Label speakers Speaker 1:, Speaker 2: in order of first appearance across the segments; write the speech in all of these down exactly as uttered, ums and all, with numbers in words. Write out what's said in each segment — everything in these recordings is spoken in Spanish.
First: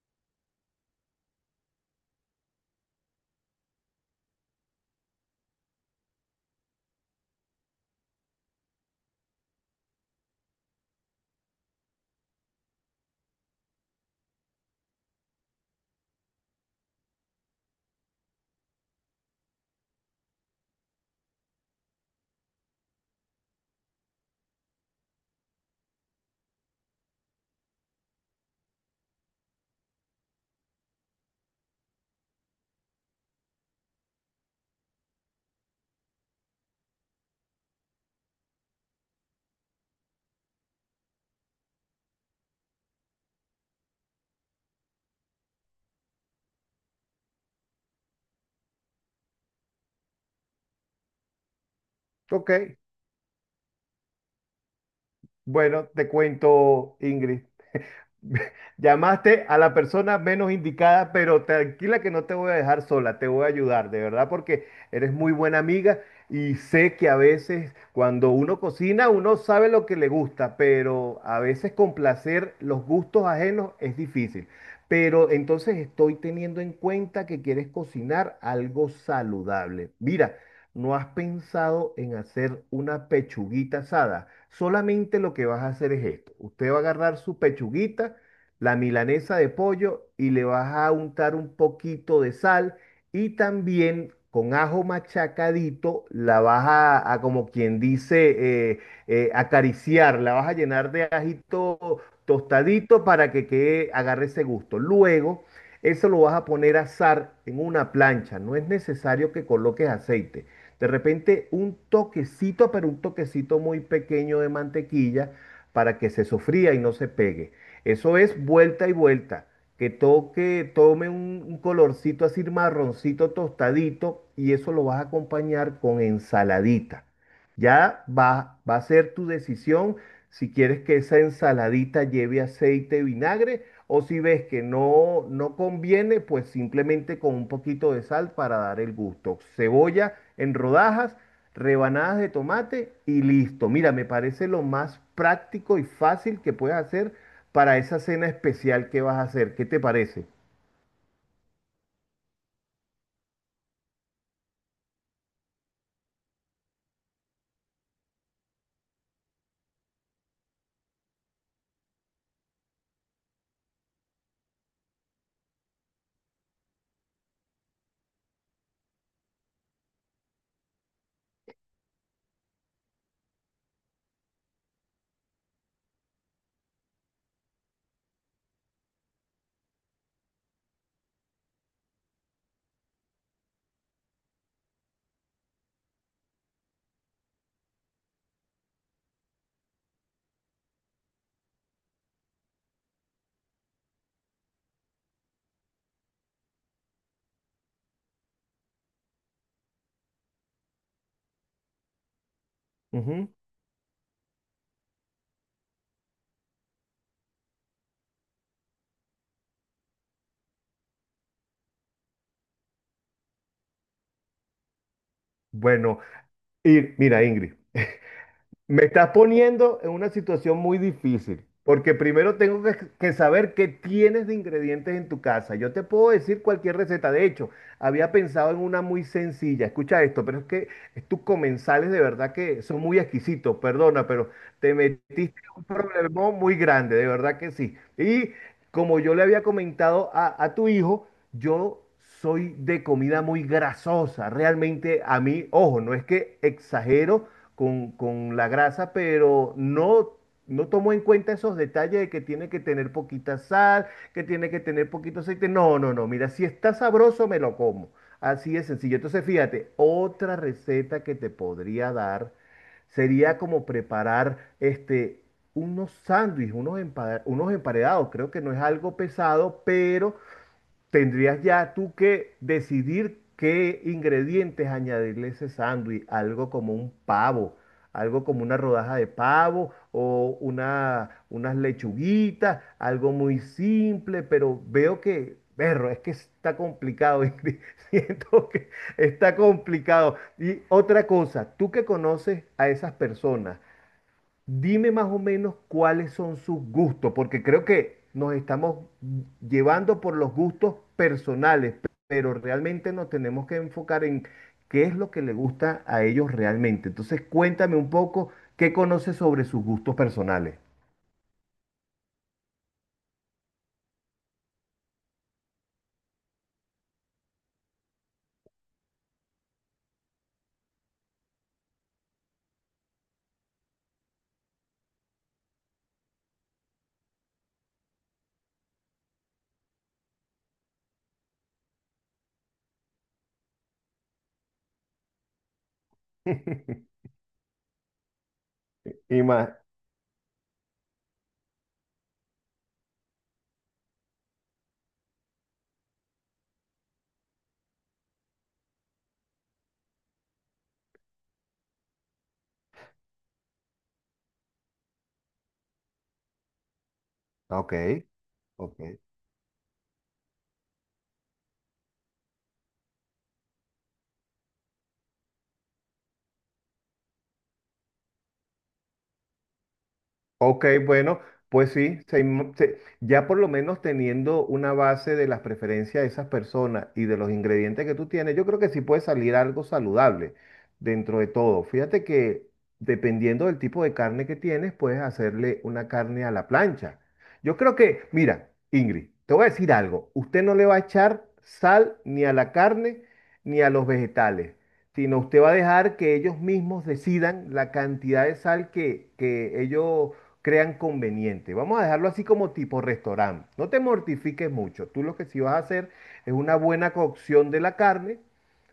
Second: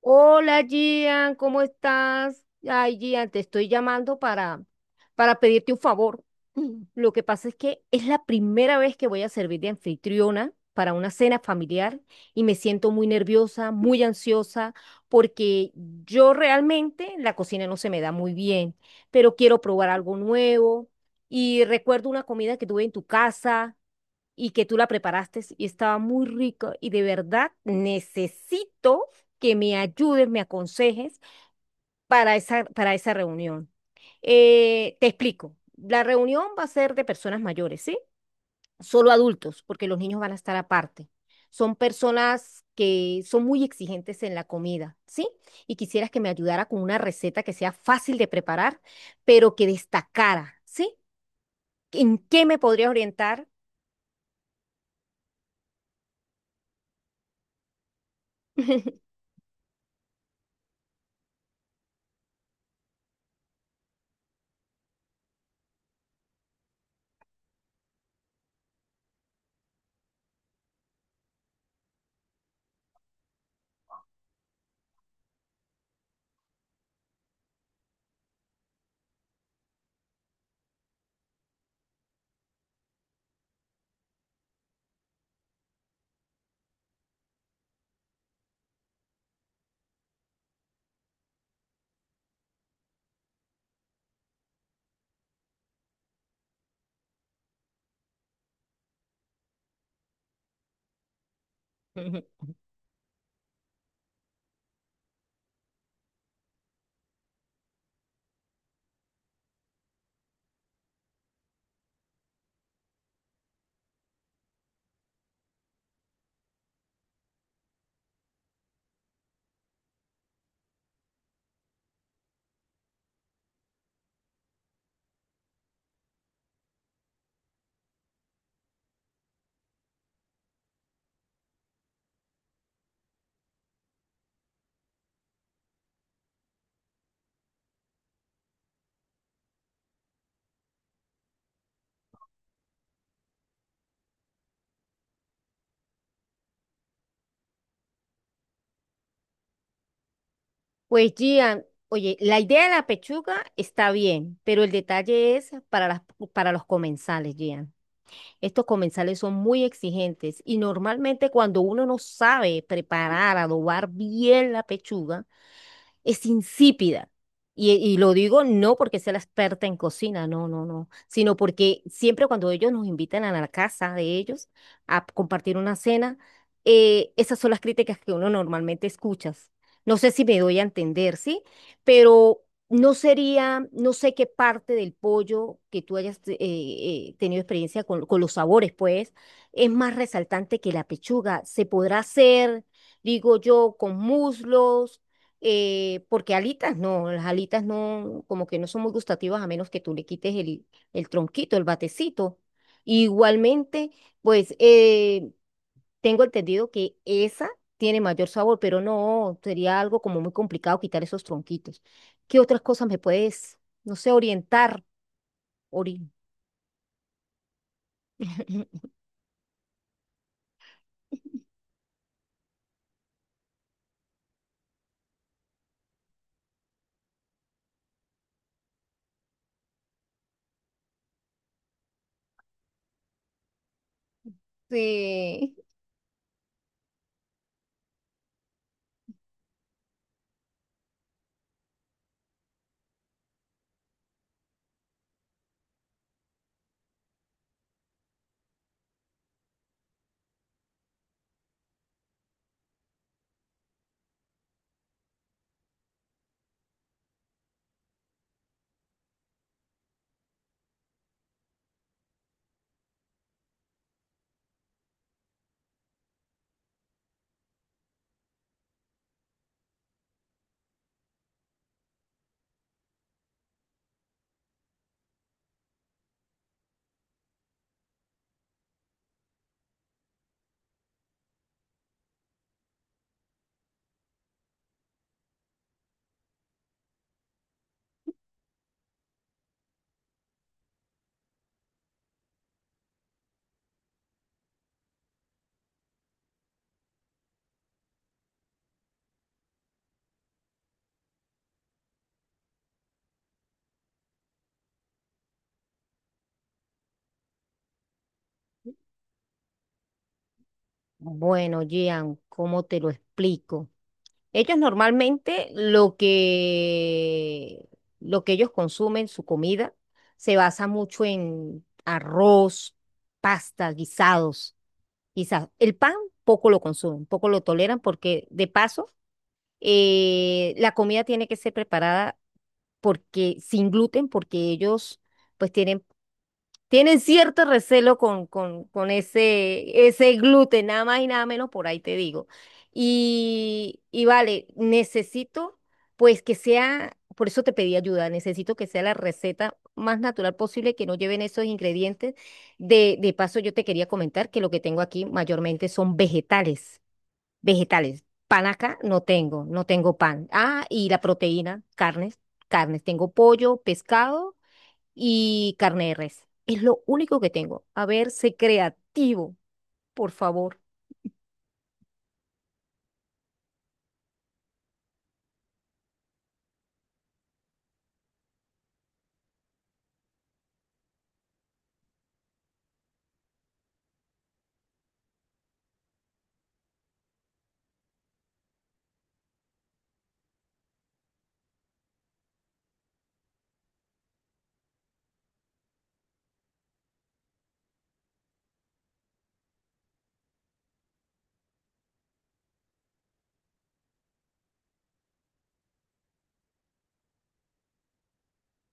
Speaker 1: Hola Gian, ¿cómo estás? Ay, Gian, te estoy llamando para, para pedirte un favor. Lo que pasa es que es la primera vez que voy a servir de anfitriona para una cena familiar y me siento muy nerviosa, muy ansiosa, porque yo realmente la cocina no se me da muy bien, pero quiero probar algo nuevo y recuerdo una comida que tuve en tu casa y que tú la preparaste y estaba muy rico y de verdad necesito que me ayudes, me aconsejes para esa, para esa reunión. Eh, te explico, la reunión va a ser de personas mayores, ¿sí? Solo adultos, porque los niños van a estar aparte. Son personas que son muy exigentes en la comida, ¿sí? Y quisieras que me ayudara con una receta que sea fácil de preparar, pero que destacara, ¿sí? ¿En qué
Speaker 2: Ok,
Speaker 1: me podrías orientar?
Speaker 2: bueno, te cuento, Ingrid. Llamaste a la persona menos indicada, pero tranquila que no te voy a dejar sola, te voy a ayudar, de verdad, porque eres muy buena amiga y sé que a veces cuando uno cocina, uno sabe lo que le gusta, pero a veces complacer los gustos ajenos es difícil. Pero entonces estoy teniendo en cuenta que quieres cocinar algo saludable. Mira. ¿No has pensado en hacer una pechuguita asada? Solamente lo que vas a hacer es esto. Usted va a agarrar su pechuguita, la milanesa de pollo y le vas a untar un poquito de sal y también con ajo machacadito la vas a, a como quien dice, eh, eh, acariciar, la vas a llenar de ajito tostadito para que quede, agarre ese gusto. Luego, eso lo vas a poner a asar en una plancha. No es necesario que coloques aceite. De repente un toquecito, pero un toquecito muy pequeño de mantequilla para que se sofría y no se pegue. Eso es vuelta y vuelta. Que toque, tome un, un colorcito así marroncito tostadito y eso lo vas a acompañar con ensaladita. Ya va, va a ser tu decisión si quieres que esa ensaladita lleve aceite y vinagre, o si ves que no, no conviene, pues simplemente con un poquito de sal para dar el gusto. Cebolla en rodajas, rebanadas de tomate y listo. Mira, me parece lo más práctico y fácil que puedes hacer para esa cena especial que vas a hacer. ¿Qué te parece?
Speaker 1: Pues Gian, oye, la idea de la pechuga está bien, pero el detalle es para las, para los comensales, Gian. Estos comensales son muy exigentes y normalmente cuando uno no sabe preparar, adobar bien la pechuga, es insípida. Y, y lo digo no porque sea la experta en cocina, no, no, no, sino porque siempre cuando ellos nos invitan a la casa de ellos a compartir una cena, eh, esas son las críticas que uno normalmente escucha. No sé si me doy a entender, ¿sí? Pero no sería, no sé qué parte del pollo que tú hayas eh, eh, tenido experiencia con, con los sabores, pues, es más resaltante que la pechuga. Se podrá hacer, digo yo, con muslos eh, porque alitas no, las alitas no, como que no son muy gustativas a menos que tú le quites el, el tronquito, el batecito.
Speaker 2: Ujú.
Speaker 1: Igualmente, pues eh, tengo entendido que esa tiene mayor sabor, pero no, sería algo como muy complicado quitar esos tronquitos. ¿Qué otras cosas me puedes, no sé, orientar?
Speaker 2: Bueno,
Speaker 1: Ori-
Speaker 2: y mira, Ingrid. Me estás poniendo en una situación muy difícil, porque primero tengo que, que saber qué tienes de ingredientes en tu casa. Yo te puedo decir cualquier receta. De hecho, había pensado en una muy sencilla. Escucha esto, pero es que tus comensales de verdad que son muy exquisitos. Perdona, pero te metiste en
Speaker 1: Sí.
Speaker 2: un problemón muy grande, de verdad que sí. Y como yo le había comentado a, a tu hijo, yo soy de comida muy grasosa. Realmente a mí, ojo, no es que exagero con, con la grasa, pero no, no tomo en cuenta esos detalles de que tiene que tener poquita sal, que tiene que tener poquito aceite. No, no, no. Mira, si está sabroso, me lo como. Así es sencillo. Entonces, fíjate, otra receta que te podría dar sería como preparar este, unos sándwiches, unos, empa- unos emparedados. Creo que no es algo pesado, pero tendrías ya tú que decidir qué ingredientes añadirle a ese sándwich, algo como un pavo, algo como una rodaja de pavo o una, unas lechuguitas, algo muy simple, pero veo que, perro, es que está complicado, Ingrid, siento que está complicado. Y otra cosa, tú que conoces a esas personas, dime más o menos cuáles son sus gustos, porque creo que nos estamos llevando por los gustos personales, pero realmente nos tenemos que enfocar en qué es lo que le gusta a ellos realmente. Entonces, cuéntame un poco qué conoces sobre sus gustos personales.
Speaker 1: Bueno, Gian, ¿cómo te lo explico? Ellos normalmente lo que, lo que ellos consumen, su comida, se basa mucho en arroz, pasta, guisados, quizás. El pan poco lo consumen, poco lo toleran porque de paso eh, la comida tiene que ser preparada porque sin gluten, porque ellos pues tienen tienen cierto recelo con, con, con
Speaker 2: Y más.
Speaker 1: ese, ese gluten, nada más y nada menos, por ahí te digo. Y, y vale, necesito pues que sea, por eso te pedí ayuda, necesito que sea la receta más natural posible, que no lleven esos ingredientes. De, de paso, yo te quería comentar que lo que tengo aquí mayormente son vegetales,
Speaker 2: Ok,
Speaker 1: vegetales. Pan acá
Speaker 2: ok.
Speaker 1: no tengo, no tengo pan. Ah, y la proteína, carnes, carnes. Tengo pollo, pescado y carne de res. Es lo único que tengo. A ver, sé creativo, por favor.
Speaker 2: Ok, bueno, pues sí, se inmo- se- ya por lo menos teniendo una base de las preferencias de esas personas y de los ingredientes que tú tienes, yo creo que sí puede salir algo saludable dentro de todo. Fíjate que dependiendo del tipo de carne que tienes, puedes hacerle una carne a la plancha. Yo creo que, mira, Ingrid, te voy a decir algo, usted no le va a echar sal ni a la carne ni a los vegetales sino usted va a dejar que ellos mismos decidan la cantidad de sal que, que ellos crean conveniente. Vamos a dejarlo así como tipo restaurante. No te mortifiques mucho. Tú lo que sí vas a hacer es una buena cocción de la carne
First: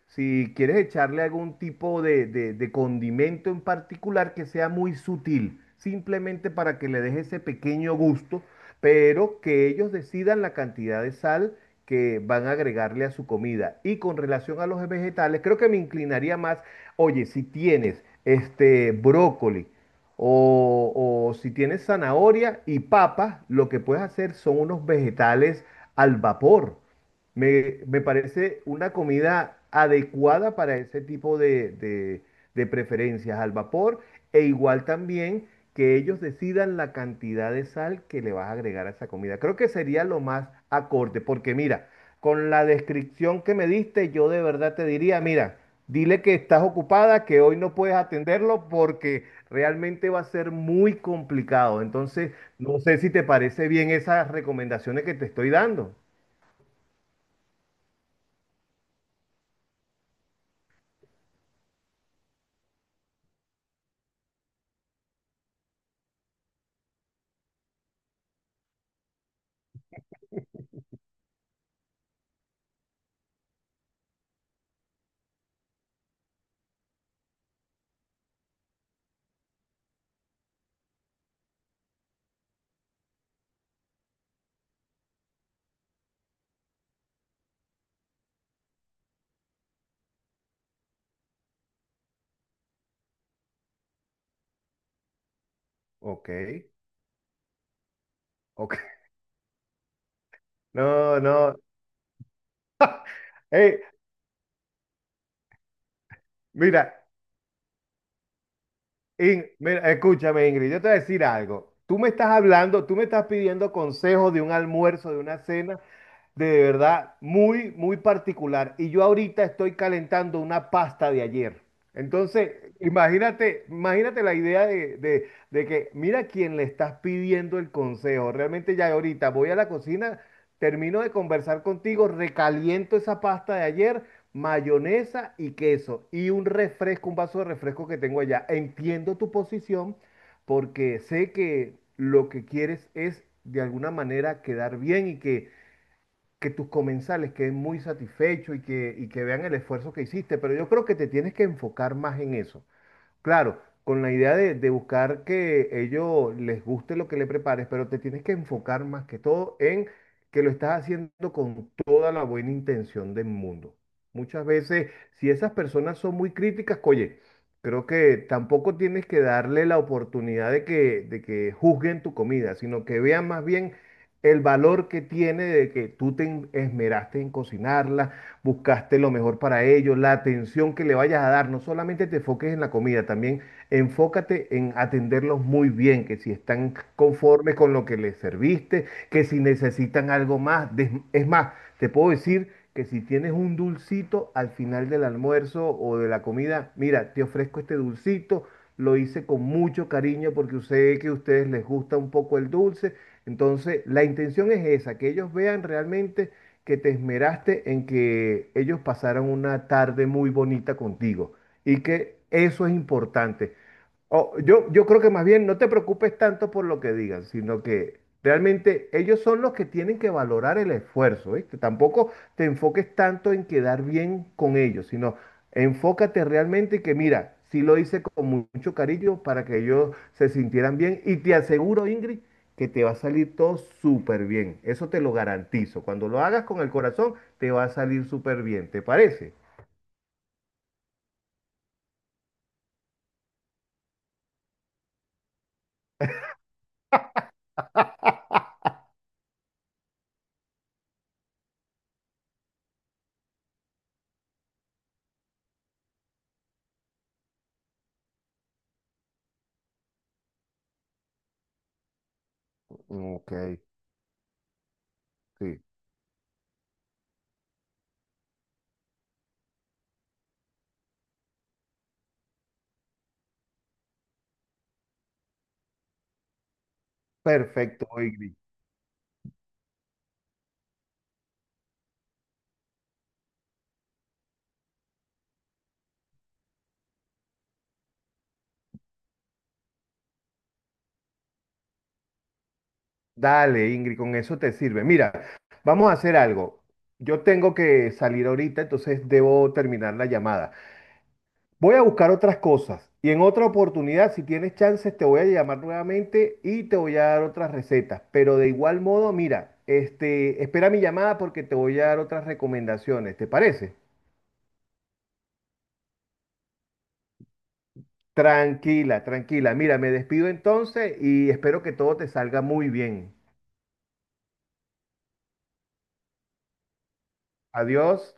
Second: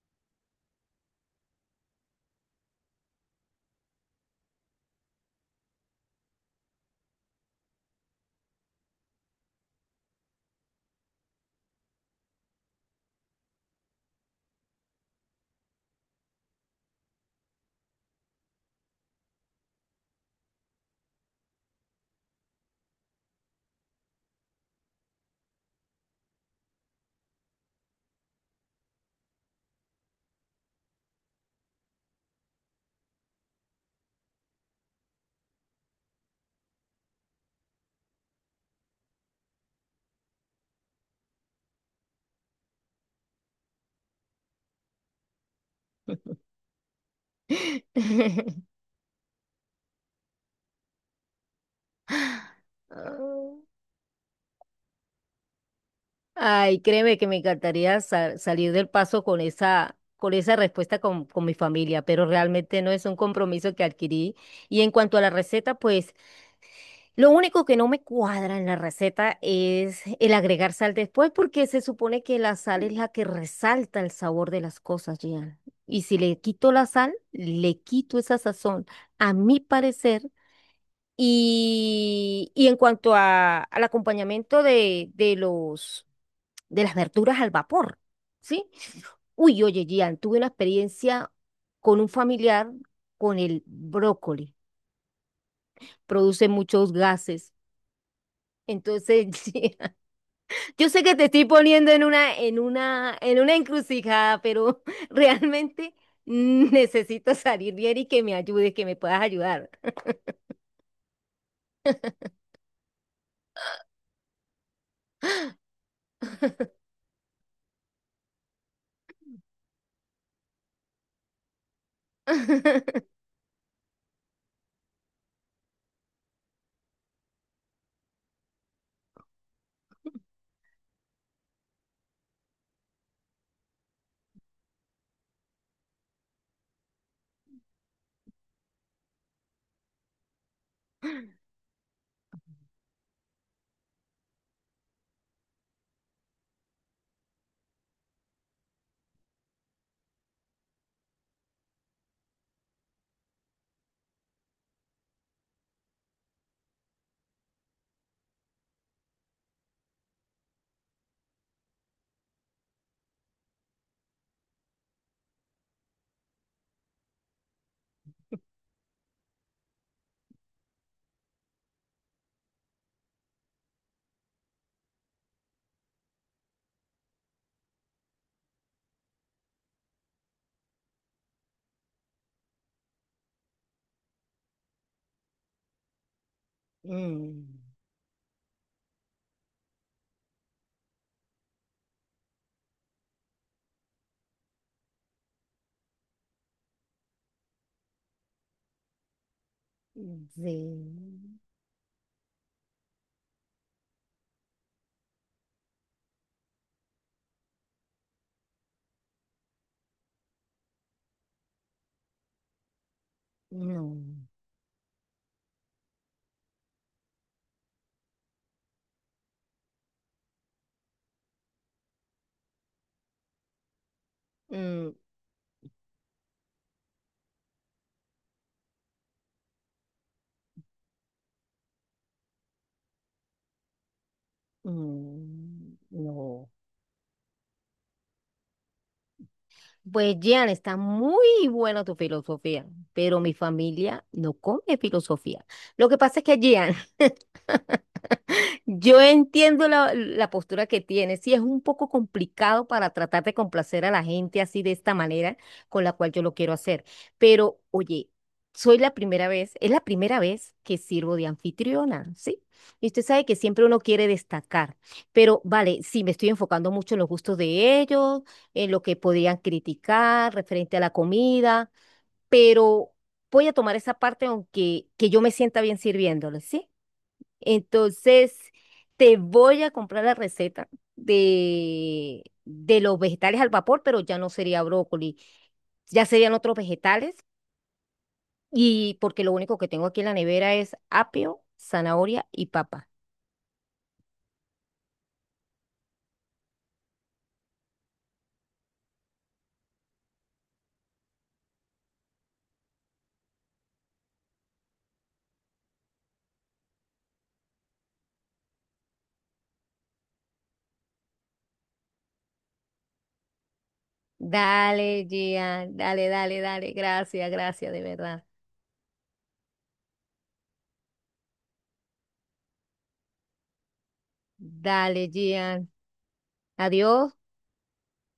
Speaker 2: si quieres echarle algún tipo de, de- de condimento en particular que sea muy sutil, simplemente para que le deje ese pequeño gusto, pero que ellos decidan la cantidad de sal que van a agregarle a su comida. Y con relación a los vegetales, creo que me inclinaría más, oye, si tienes este brócoli o, o si tienes zanahoria y papas, lo que puedes hacer son unos vegetales al vapor. Me, me parece una comida adecuada para ese tipo de, de- de preferencias al vapor e igual también que ellos decidan la cantidad de sal que le vas a agregar a esa comida. Creo que sería lo más acorde, porque mira, con la descripción que me diste, yo de verdad te diría, mira, dile que estás ocupada, que hoy no puedes atenderlo porque realmente va a ser muy complicado. Entonces, no sé si te parece bien esas recomendaciones que te estoy dando.
Speaker 1: Ay, créeme que me encantaría sa- salir del paso con esa, con esa respuesta con, con mi familia, pero realmente no es un compromiso que adquirí. Y en cuanto a la receta, pues lo único que no me cuadra en la receta es el agregar sal después, porque se supone que la sal es la que resalta el sabor de las cosas, Gian. Y si le quito la sal, le quito esa sazón, a mi parecer. Y, y en cuanto a, al acompañamiento de, de los, de las verduras al vapor, ¿sí? Uy, oye, Gian, tuve una experiencia con un familiar con el brócoli.
Speaker 2: Ok.
Speaker 1: Produce muchos gases.
Speaker 2: Ok.
Speaker 1: Entonces, yo sé que
Speaker 2: No,
Speaker 1: te estoy
Speaker 2: no.
Speaker 1: poniendo en una, en una, en una
Speaker 2: Ey,
Speaker 1: encrucijada, pero realmente
Speaker 2: mira,
Speaker 1: necesito salir bien y que me ayudes, que me puedas
Speaker 2: In-
Speaker 1: ayudar.
Speaker 2: mira, escúchame, Ingrid, yo te voy a decir algo. Tú me estás hablando, tú me estás pidiendo consejos de un almuerzo, de una cena, de verdad muy, muy particular. Y yo ahorita estoy calentando una pasta de ayer. Entonces, imagínate, imagínate la idea de, de- de que mira quién le estás pidiendo el consejo. Realmente ya ahorita voy a la cocina, termino de conversar contigo, recaliento esa pasta de ayer, mayonesa y queso y un refresco, un vaso de refresco que tengo allá. Entiendo tu posición porque sé que lo que quieres es de alguna manera quedar bien y que que tus comensales queden muy satisfechos y que, y que vean el esfuerzo que hiciste, pero yo creo que te tienes que enfocar más en eso. Claro, con la idea de, de buscar que ellos les guste lo que le prepares, pero te tienes que enfocar más que todo en que lo estás haciendo con toda la buena intención del mundo. Muchas veces, si esas personas son muy críticas, oye, creo que tampoco tienes que darle la oportunidad de que, de que juzguen tu comida, sino que vean más bien el valor que tiene de que tú te esmeraste en cocinarla, buscaste lo mejor para ellos, la atención que le vayas a dar. No solamente te enfoques en la comida, también enfócate en atenderlos muy bien, que si están conformes
Speaker 1: Mm,
Speaker 2: con lo que les serviste, que si necesitan algo más. Des- Es más, te puedo decir que si tienes un dulcito al final del almuerzo o de la comida, mira, te ofrezco este dulcito. Lo hice con mucho cariño porque sé que a
Speaker 1: sí,
Speaker 2: ustedes les gusta un poco el dulce. Entonces, la intención es esa, que ellos vean realmente que te esmeraste en que ellos pasaran una tarde muy bonita contigo y que eso es importante.
Speaker 1: no,
Speaker 2: O- yo, yo creo que más bien no te preocupes tanto por lo que digan, sino que realmente ellos son los que tienen que valorar el esfuerzo, ¿viste? Tampoco te enfoques tanto en quedar bien con ellos,
Speaker 1: mm,
Speaker 2: sino enfócate realmente que mira, sí lo hice con mu- mucho cariño para que ellos se sintieran bien y te aseguro, Ingrid, que te va a salir todo súper bien. Eso te lo
Speaker 1: mm,
Speaker 2: garantizo. Cuando lo hagas
Speaker 1: no.
Speaker 2: con el corazón, te va a salir súper bien, ¿te parece?
Speaker 1: Pues Jean, está muy buena tu filosofía, pero mi familia no come filosofía. Lo que pasa es que Jean yo entiendo la, la postura que tienes. Sí, es un poco complicado para tratar de complacer a la gente así de esta manera con la cual yo lo quiero hacer. Pero, oye, soy la primera vez, es la primera vez que sirvo de anfitriona, ¿sí? Y usted sabe
Speaker 2: Ok,
Speaker 1: que siempre uno quiere destacar. Pero,
Speaker 2: sí.
Speaker 1: vale, sí, me estoy enfocando mucho en los gustos de ellos, en lo que podían criticar referente a la comida, pero voy a tomar esa parte aunque que yo me sienta bien sirviéndoles, ¿sí?
Speaker 2: Perfecto, Ingrid.
Speaker 1: Entonces, te voy a comprar la receta de, de los vegetales al vapor, pero ya no sería brócoli, ya serían otros vegetales y porque lo único que tengo aquí en la nevera es apio, zanahoria y papa.
Speaker 2: Dale, Ingrid, con eso te sirve. Mira, vamos a hacer algo. Yo tengo que salir ahorita, entonces debo terminar la llamada. Voy a buscar otras cosas y en otra oportunidad, si tienes chances, te voy a llamar nuevamente y te voy a dar otras recetas. Pero de igual modo, mira, este, espera mi llamada porque te voy a dar otras recomendaciones. ¿Te parece?
Speaker 1: Dale, Gian, dale, dale, dale, gracias, gracias, de verdad.
Speaker 2: Tranquila, tranquila. Mira, me despido entonces y espero que todo te salga muy bien.
Speaker 1: Dale, Gian, adiós.
Speaker 2: Adiós.